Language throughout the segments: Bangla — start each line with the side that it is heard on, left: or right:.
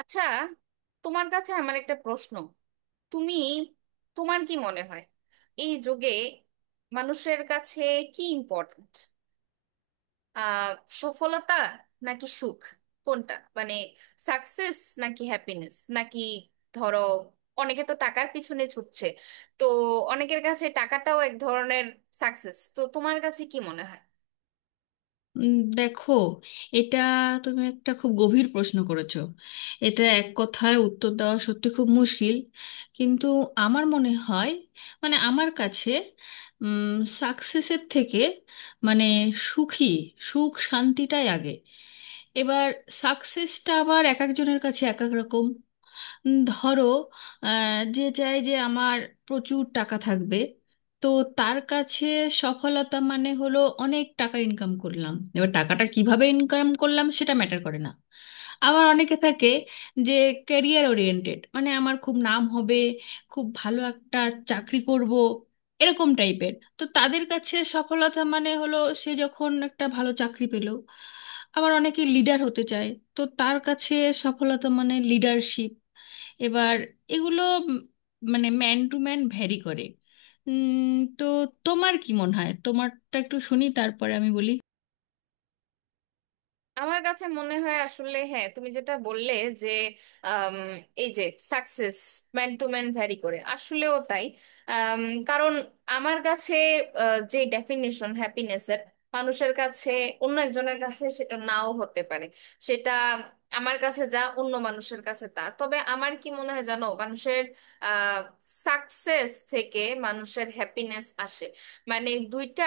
right: আচ্ছা, তোমার কাছে আমার একটা প্রশ্ন। তুমি তোমার কি মনে হয়, এই যুগে মানুষের কাছে কি ইম্পর্ট্যান্ট? আহ সফলতা নাকি সুখ? কোনটা, মানে সাকসেস নাকি হ্যাপিনেস? নাকি ধরো, অনেকে তো টাকার পিছনে ছুটছে, তো অনেকের কাছে টাকাটাও এক ধরনের সাকসেস। তো তোমার কাছে কি মনে হয়?
left: দেখো, এটা তুমি একটা খুব গভীর প্রশ্ন করেছো। এটা এক কথায় উত্তর দেওয়া সত্যি খুব মুশকিল, কিন্তু আমার মনে হয়, মানে আমার কাছে সাকসেসের থেকে মানে সুখী সুখ শান্তিটাই আগে। এবার সাকসেসটা আবার এক একজনের কাছে এক এক রকম। ধরো, যে চায় যে আমার প্রচুর টাকা থাকবে, তো তার কাছে সফলতা মানে হলো অনেক টাকা ইনকাম করলাম, এবার টাকাটা কিভাবে ইনকাম করলাম সেটা ম্যাটার করে না। আবার অনেকে থাকে যে ক্যারিয়ার ওরিয়েন্টেড, মানে আমার খুব নাম হবে, খুব ভালো একটা চাকরি করব, এরকম টাইপের। তো তাদের কাছে সফলতা মানে হলো সে যখন একটা ভালো চাকরি পেল। আবার অনেকে লিডার হতে চায়, তো তার কাছে সফলতা মানে লিডারশিপ। এবার এগুলো উম মানে ম্যান টু ম্যান ভ্যারি করে। উম, তো তোমার কি মনে হয়? তোমারটা একটু শুনি, তারপরে আমি বলি।
right: আমার কাছে মনে হয় আসলে, হ্যাঁ, তুমি যেটা বললে যে আম, এই যে success man to man vary করে, আসলেও তাই। আম, কারণ আমার কাছে যে ডেফিনিশন হ্যাপিনেসের, মানুষের কাছে, অন্য একজনের কাছে সেটা নাও হতে পারে। সেটা আমার কাছে যা, অন্য মানুষের কাছে তা। তবে আমার কি মনে হয় জানো, মানুষের সাকসেস থেকে মানুষের হ্যাপিনেস আসে। মানে দুইটা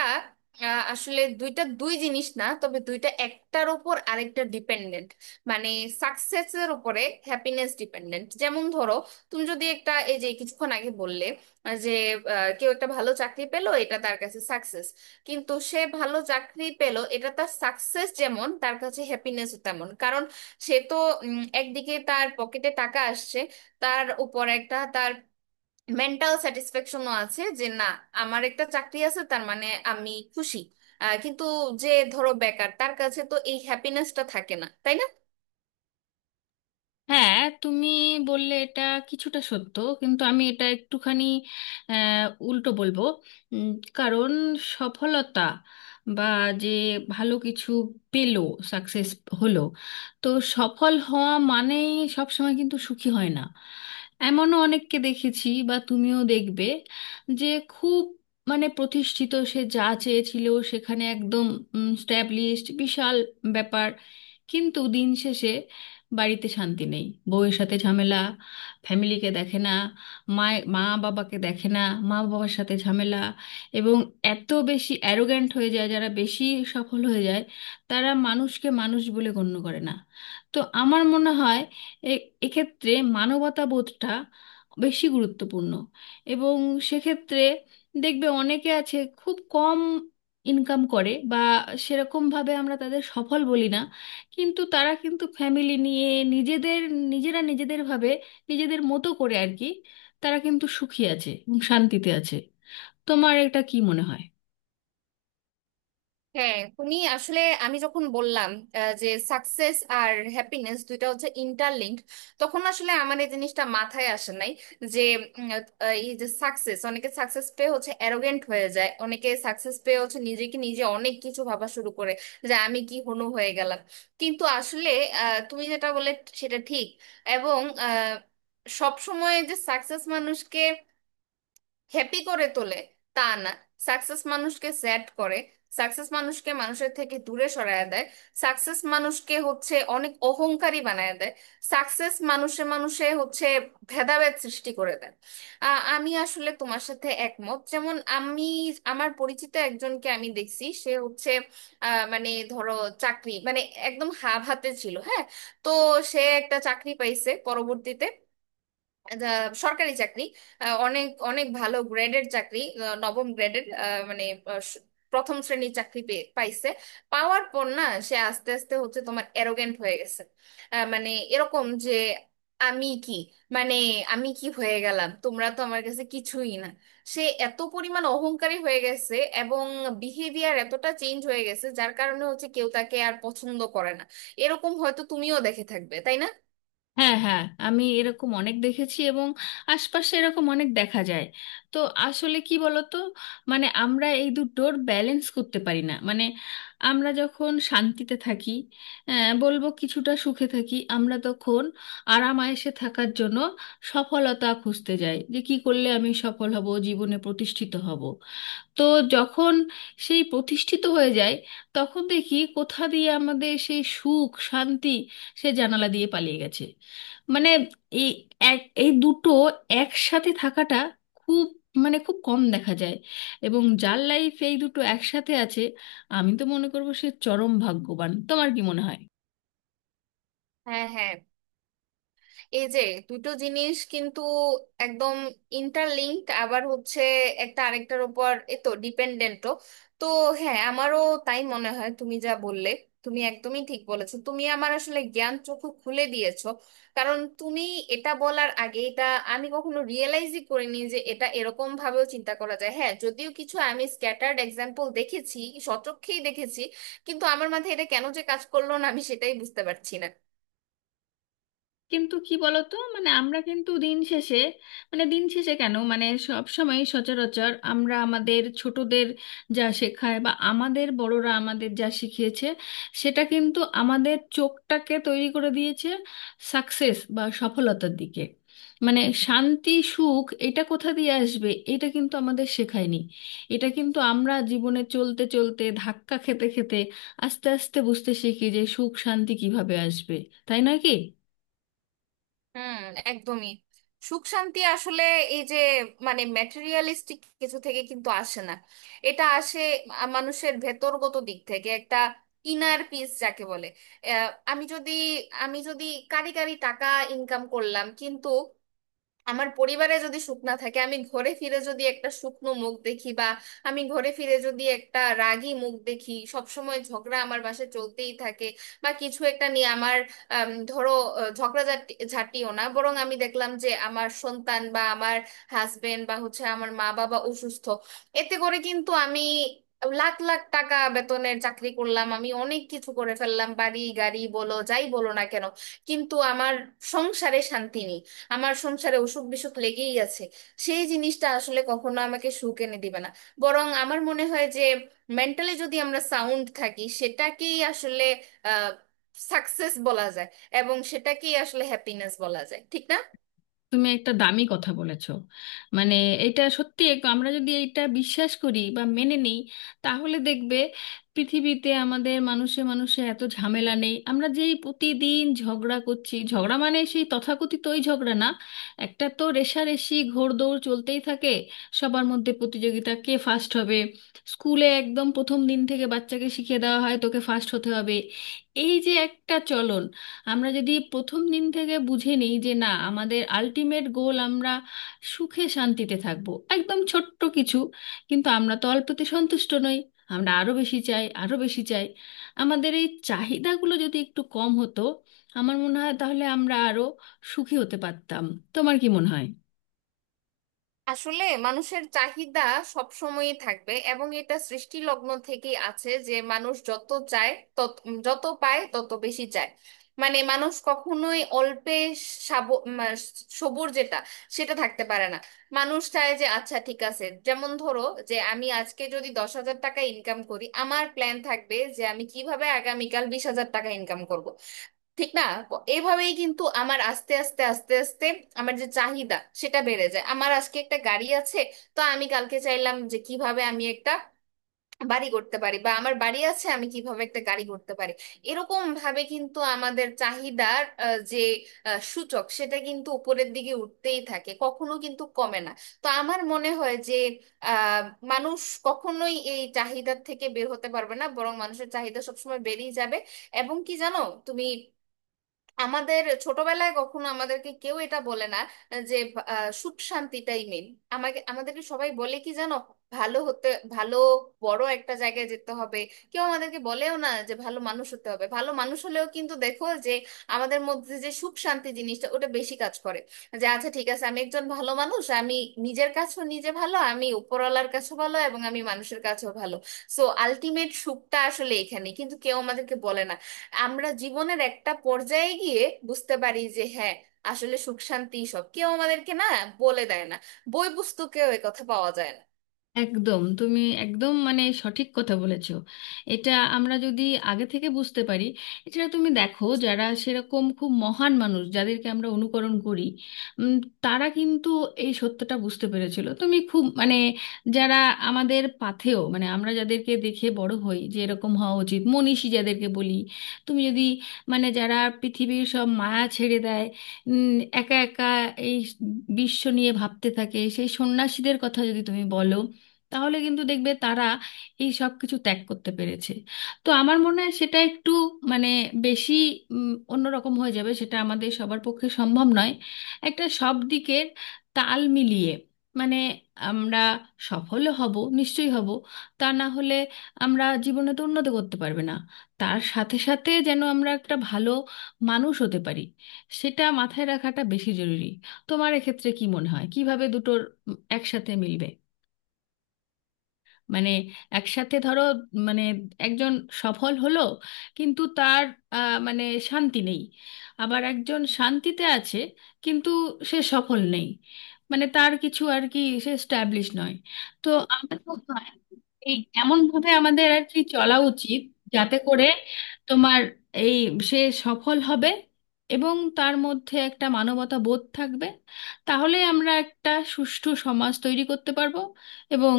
right: আসলে দুইটা দুই জিনিস না, তবে দুইটা একটার উপর আরেকটা ডিপেন্ডেন্ট। মানে সাকসেসের উপরে হ্যাপিনেস ডিপেন্ডেন্ট। যেমন ধরো, তুমি যদি একটা, এই যে কিছুক্ষণ আগে বললে আহ, যে কেউ একটা ভালো চাকরি পেলো, এটা তার কাছে সাকসেস। কিন্তু সে ভালো চাকরি পেলো, এটা তার সাকসেস যেমন, তার কাছে হ্যাপিনেস তেমন। কারণ সে তো একদিকে তার পকেটে টাকা আসছে, তার উপর একটা তার মেন্টাল স্যাটিসফ্যাকশনও আছে যে না, আমার একটা চাকরি আছে, তার মানে আমি খুশি। কিন্তু যে ধরো বেকার, তার কাছে তো এই হ্যাপিনেসটা থাকে না, তাই না?
left: হ্যাঁ, তুমি বললে এটা কিছুটা সত্য, কিন্তু আমি এটা একটুখানি উল্টো বলবো। উম, কারণ সফলতা বা যে ভালো কিছু পেলো সাকসেস হলো, তো সফল হওয়া মানেই সবসময় কিন্তু সুখী হয় না। এমনও অনেককে দেখেছি বা তুমিও দেখবে যে খুব মানে প্রতিষ্ঠিত, সে যা চেয়েছিল সেখানে একদম স্ট্যাবলিশড, বিশাল ব্যাপার। কিন্তু দিন শেষে বাড়িতে শান্তি নেই, বউয়ের সাথে ঝামেলা, ফ্যামিলিকে দেখে না, মা মা বাবাকে দেখে না, মা বাবার সাথে ঝামেলা, এবং এত বেশি অ্যারোগ্যান্ট হয়ে যায়। যারা বেশি সফল হয়ে যায়, তারা মানুষকে মানুষ বলে গণ্য করে না। তো আমার মনে হয় এ এক্ষেত্রে মানবতাবোধটা বেশি গুরুত্বপূর্ণ। এবং সেক্ষেত্রে দেখবে অনেকে আছে খুব কম ইনকাম করে, বা সেরকমভাবে আমরা তাদের সফল বলি না, কিন্তু তারা কিন্তু ফ্যামিলি নিয়ে নিজেদের নিজেরা নিজেদের ভাবে, নিজেদের মতো করে আর কি। তারা কিন্তু সুখী আছে এবং শান্তিতে আছে। তোমার এটা কি মনে হয়?
right: হ্যাঁ, তুমি আসলে, আমি যখন বললাম যে সাকসেস আর হ্যাপিনেস দুইটা হচ্ছে ইন্টারলিঙ্ক, তখন আসলে আমার এই জিনিসটা মাথায় আসে নাই যে এই যে সাকসেস, অনেকে সাকসেস পেয়ে হচ্ছে অ্যারোগেন্ট হয়ে যায়, অনেকে সাকসেস পেয়ে হচ্ছে নিজেকে নিজে অনেক কিছু ভাবা শুরু করে যে আমি কি হনু হয়ে গেলাম। কিন্তু আসলে তুমি যেটা বলে সেটা ঠিক। এবং সব সময় যে সাকসেস মানুষকে হ্যাপি করে তোলে তা না। সাকসেস মানুষকে স্যাড করে, সাকসেস মানুষকে মানুষের থেকে দূরে সরায় দেয়, সাকসেস মানুষকে হচ্ছে অনেক অহংকারী বানায় দেয়, সাকসেস মানুষে মানুষে হচ্ছে ভেদাভেদ সৃষ্টি করে দেয়। আমি আসলে তোমার সাথে একমত। যেমন আমি, আমার পরিচিত একজনকে আমি দেখছি, সে হচ্ছে মানে ধরো, চাকরি মানে একদম হাফ হাতে ছিল, হ্যাঁ। তো সে একটা চাকরি পাইছে পরবর্তীতে, দা- সরকারি চাকরি, অনেক অনেক ভালো গ্রেডের চাকরি, নবম গ্রেডের, মানে আহ, স- প্রথম শ্রেণীর চাকরি পাইছে। পাওয়ার পর না, সে আস্তে আস্তে হচ্ছে তোমার অ্যারোগেন্ট হয়ে গেছে। মানে এরকম যে আমি কি, মানে আমি কি হয়ে গেলাম, তোমরা তো আমার কাছে কিছুই না। সে এত পরিমাণ অহংকারী হয়ে গেছে, এবং বিহেভিয়ার এতটা চেঞ্জ হয়ে গেছে, যার কারণে হচ্ছে কেউ তাকে আর পছন্দ করে না। এরকম হয়তো তুমিও দেখে থাকবে, তাই না?
left: হ্যাঁ হ্যাঁ, আমি এরকম অনেক দেখেছি এবং আশপাশে এরকম অনেক দেখা যায়। তো আসলে কি বলতো, মানে আমরা এই দুটোর ব্যালেন্স করতে পারি না। মানে আমরা যখন শান্তিতে থাকি, বলবো কিছুটা সুখে থাকি, আমরা তখন আরাম আয়েসে থাকার জন্য সফলতা খুঁজতে যাই যে কি করলে আমি সফল হব, জীবনে প্রতিষ্ঠিত হব। তো যখন সেই প্রতিষ্ঠিত হয়ে যায়, তখন দেখি কোথা দিয়ে আমাদের সেই সুখ শান্তি সে জানালা দিয়ে পালিয়ে গেছে। মানে এই এই দুটো একসাথে থাকাটা খুব মানে খুব কম দেখা যায়। এবং যার লাইফ এই দুটো একসাথে আছে, আমি তো মনে করবো সে চরম ভাগ্যবান। তোমার কি মনে হয়?
right: হ্যাঁ, হ্যাঁ, এই যে দুটো জিনিস কিন্তু একদম ইন্টারলিঙ্কড, আবার হচ্ছে একটা আরেকটার উপর এ তো ডিপেন্ডেন্টও। তো হ্যাঁ, আমারও তাই মনে হয়। তুমি যা বললে, তুমি একদমই ঠিক বলেছো। তুমি আমার আসলে জ্ঞান চক্ষু খুলে দিয়েছো। কারণ তুমি এটা বলার আগে এটা আমি কখনো রিয়েলাইজই করিনি যে এটা এরকম ভাবেও চিন্তা করা যায়। হ্যাঁ, যদিও কিছু আমি স্ক্যাটার্ড এক্সাম্পল দেখেছি, সচক্ষেই দেখেছি, কিন্তু আমার মাথায় এটা কেন যে কাজ করলো না, আমি সেটাই বুঝতে পারছি না।
left: কিন্তু কি বলতো, মানে আমরা কিন্তু দিন শেষে, মানে দিন শেষে কেন মানে সব সময় সচরাচর, আমরা আমাদের ছোটদের যা শেখায় বা আমাদের বড়রা আমাদের যা শিখিয়েছে, সেটা কিন্তু আমাদের চোখটাকে তৈরি করে দিয়েছে সাকসেস বা সফলতার দিকে। মানে শান্তি সুখ এটা কোথা দিয়ে আসবে এটা কিন্তু আমাদের শেখায়নি। এটা কিন্তু আমরা জীবনে চলতে চলতে ধাক্কা খেতে খেতে আস্তে আস্তে বুঝতে শিখি যে সুখ শান্তি কিভাবে আসবে। তাই নয় কি?
right: হুম, একদমই। সুখ শান্তি আসলে এই যে, মানে ম্যাটেরিয়ালিস্টিক কিছু থেকে কিন্তু আসে না। এটা আসে মানুষের ভেতরগত দিক থেকে, একটা ইনার পিস যাকে বলে। আহ, আমি যদি আমি যদি কারি কারি টাকা ইনকাম করলাম, কিন্তু আমার পরিবারে যদি সুখ না থাকে, আমি ঘরে ফিরে যদি একটা শুকনো মুখ দেখি, বা আমি ঘরে ফিরে যদি একটা রাগী মুখ দেখি, সব সময় ঝগড়া আমার বাসায় চলতেই থাকে, বা কিছু একটা নিয়ে আমার ধরো ঝাঁটিও না, বরং আমি দেখলাম যে আমার সন্তান, বা আমার হাজবেন্ড, বা হচ্ছে আমার মা বাবা অসুস্থ, এতে করে কিন্তু আমি লাখ লাখ টাকা বেতনের চাকরি করলাম, আমি অনেক কিছু করে ফেললাম, বাড়ি গাড়ি বলো যাই বলো না কেন, কিন্তু আমার সংসারে শান্তি নেই, আমার সংসারে অসুখ বিসুখ লেগেই আছে, সেই জিনিসটা আসলে কখনো আমাকে সুখ এনে দিবে না। বরং আমার মনে হয় যে মেন্টালি যদি আমরা সাউন্ড থাকি, সেটাকেই আসলে আহ সাকসেস বলা যায়, এবং সেটাকেই আসলে হ্যাপিনেস বলা যায়, ঠিক না?
left: তুমি একটা দামি কথা বলেছো। মানে এটা সত্যি, আমরা যদি এটা বিশ্বাস করি বা মেনে নিই, তাহলে দেখবে পৃথিবীতে আমাদের মানুষে মানুষে এত ঝামেলা নেই। আমরা যেই প্রতিদিন ঝগড়া করছি, ঝগড়া মানে সেই তথাকথিত ওই ঝগড়া না, একটা তো রেষারেষি ঘোড়দৌড় চলতেই থাকে। সবার মধ্যে প্রতিযোগিতা, কে ফার্স্ট হবে। স্কুলে একদম প্রথম দিন থেকে বাচ্চাকে শিখিয়ে দেওয়া হয় তোকে ফার্স্ট হতে হবে। এই যে একটা চলন, আমরা যদি প্রথম দিন থেকে বুঝে নিই যে না, আমাদের আলটিমেট গোল আমরা সুখে শান্তিতে থাকব, একদম ছোট্ট কিছু। কিন্তু আমরা তো অল্পতে সন্তুষ্ট নই, আমরা আরো বেশি চাই আরো বেশি চাই। আমাদের এই চাহিদাগুলো যদি একটু কম হতো, আমার মনে হয় তাহলে আমরা আরো সুখী হতে পারতাম। তোমার কি মনে হয়?
right: আসলে মানুষের চাহিদা সব সময়ই থাকবে, এবং এটা সৃষ্টি লগ্ন থেকেই আছে যে মানুষ যত চায় তত, যত পায় তত বেশি চায়। মানে মানুষ কখনোই অল্পে সাব- মা- সবুর, যেটা, সেটা থাকতে পারে না। মানুষ চায় যে আচ্ছা ঠিক আছে, যেমন ধরো যে আমি আজকে যদি 10,000 টাকা ইনকাম করি, আমার প্ল্যান থাকবে যে আমি কিভাবে আগামীকাল 20,000 টাকা ইনকাম করব, ঠিক না? এভাবেই কিন্তু আমার আস্তে আস্তে আমার যে চাহিদা সেটা বেড়ে যায়। আমার আজকে একটা গাড়ি আছে, তো আমি কালকে চাইলাম যে কিভাবে আমি একটা বাড়ি করতে পারি, বা আমার বাড়ি আছে, আমি কিভাবে একটা গাড়ি করতে পারি। এরকম ভাবে কিন্তু আমাদের চাহিদার সূচক সেটা কিন্তু উপরের দিকে উঠতেই থাকে, কখনো কিন্তু কমে না। তো আমার মনে হয় যে আহ মানুষ কখনোই এই চাহিদার থেকে বের হতে পারবে না, বরং মানুষের চাহিদা সবসময় বেড়েই যাবে। এবং কি জানো তুমি, আমাদের ছোটবেলায় কখনো আমাদেরকে কেউ এটা বলে না যে সুখ শান্তিটাই মেন। আমাদেরকে সবাই বলে কি জানো, ভালো হতে, ভালো বড় একটা জায়গায় যেতে হবে। কেউ আমাদেরকে বলেও না যে ভালো মানুষ হতে হবে। ভালো মানুষ হলেও কিন্তু দেখো যে আমাদের মধ্যে যে সুখ শান্তি জিনিসটা ওটা বেশি কাজ করে, যে আচ্ছা ঠিক আছে, আমি একজন ভালো মানুষ, আমি নিজের কাছেও নিজে ভালো, আমি উপরওয়ালার কাছেও ভালো, এবং আমি মানুষের কাছেও ভালো। সো আলটিমেট সুখটা আসলে এখানে, কিন্তু কেউ আমাদেরকে বলে না। আমরা জীবনের একটা পর্যায়ে গিয়ে বুঝতে পারি যে হ্যাঁ, আসলে সুখ শান্তি সব কেউ আমাদেরকে না, বলে দেয় না, বই পুস্তকেও এ কথা পাওয়া যায় না।
left: একদম, তুমি একদম মানে সঠিক কথা বলেছো। এটা আমরা যদি আগে থেকে বুঝতে পারি। এটা তুমি দেখো, যারা সেরকম খুব মহান মানুষ যাদেরকে আমরা অনুকরণ করি, উম, তারা কিন্তু এই সত্যটা বুঝতে পেরেছিল। তুমি খুব মানে, যারা আমাদের পাথেয়, মানে আমরা যাদেরকে দেখে বড় হই যে এরকম হওয়া উচিত, মনীষী যাদেরকে বলি, তুমি যদি মানে যারা পৃথিবীর সব মায়া ছেড়ে দেয়, একা একা এই বিশ্ব নিয়ে ভাবতে থাকে, সেই সন্ন্যাসীদের কথা যদি তুমি বলো, তাহলে কিন্তু দেখবে তারা এই সব কিছু ত্যাগ করতে পেরেছে। তো আমার মনে হয় সেটা একটু মানে বেশি অন্যরকম হয়ে যাবে, সেটা আমাদের সবার পক্ষে সম্ভব নয়। একটা সব দিকের তাল মিলিয়ে মানে আমরা সফল হব, নিশ্চয়ই হব, তা না হলে আমরা জীবনে তো উন্নতি করতে পারবে না। তার সাথে সাথে যেন আমরা একটা ভালো মানুষ হতে পারি, সেটা মাথায় রাখাটা বেশি জরুরি। তোমার এক্ষেত্রে কি মনে হয় কিভাবে দুটোর একসাথে মিলবে? মানে একসাথে ধরো, মানে একজন সফল হলো কিন্তু তার মানে শান্তি নেই। আবার একজন শান্তিতে আছে কিন্তু সে সফল নেই, মানে তার কিছু আর কি, সে স্ট্যাবলিশ নয়। তো আমার মনে হয় এই এমন ভাবে আমাদের আর কি চলা উচিত, যাতে করে তোমার এই সে সফল হবে এবং তার মধ্যে একটা মানবতা বোধ থাকবে। তাহলে আমরা একটা সুষ্ঠু সমাজ তৈরি করতে পারবো এবং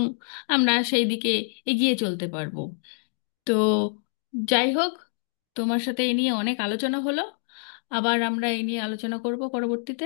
left: আমরা সেই দিকে এগিয়ে চলতে পারবো। তো যাই হোক, তোমার সাথে এ নিয়ে অনেক আলোচনা হলো। আবার আমরা এ নিয়ে আলোচনা করব পরবর্তীতে।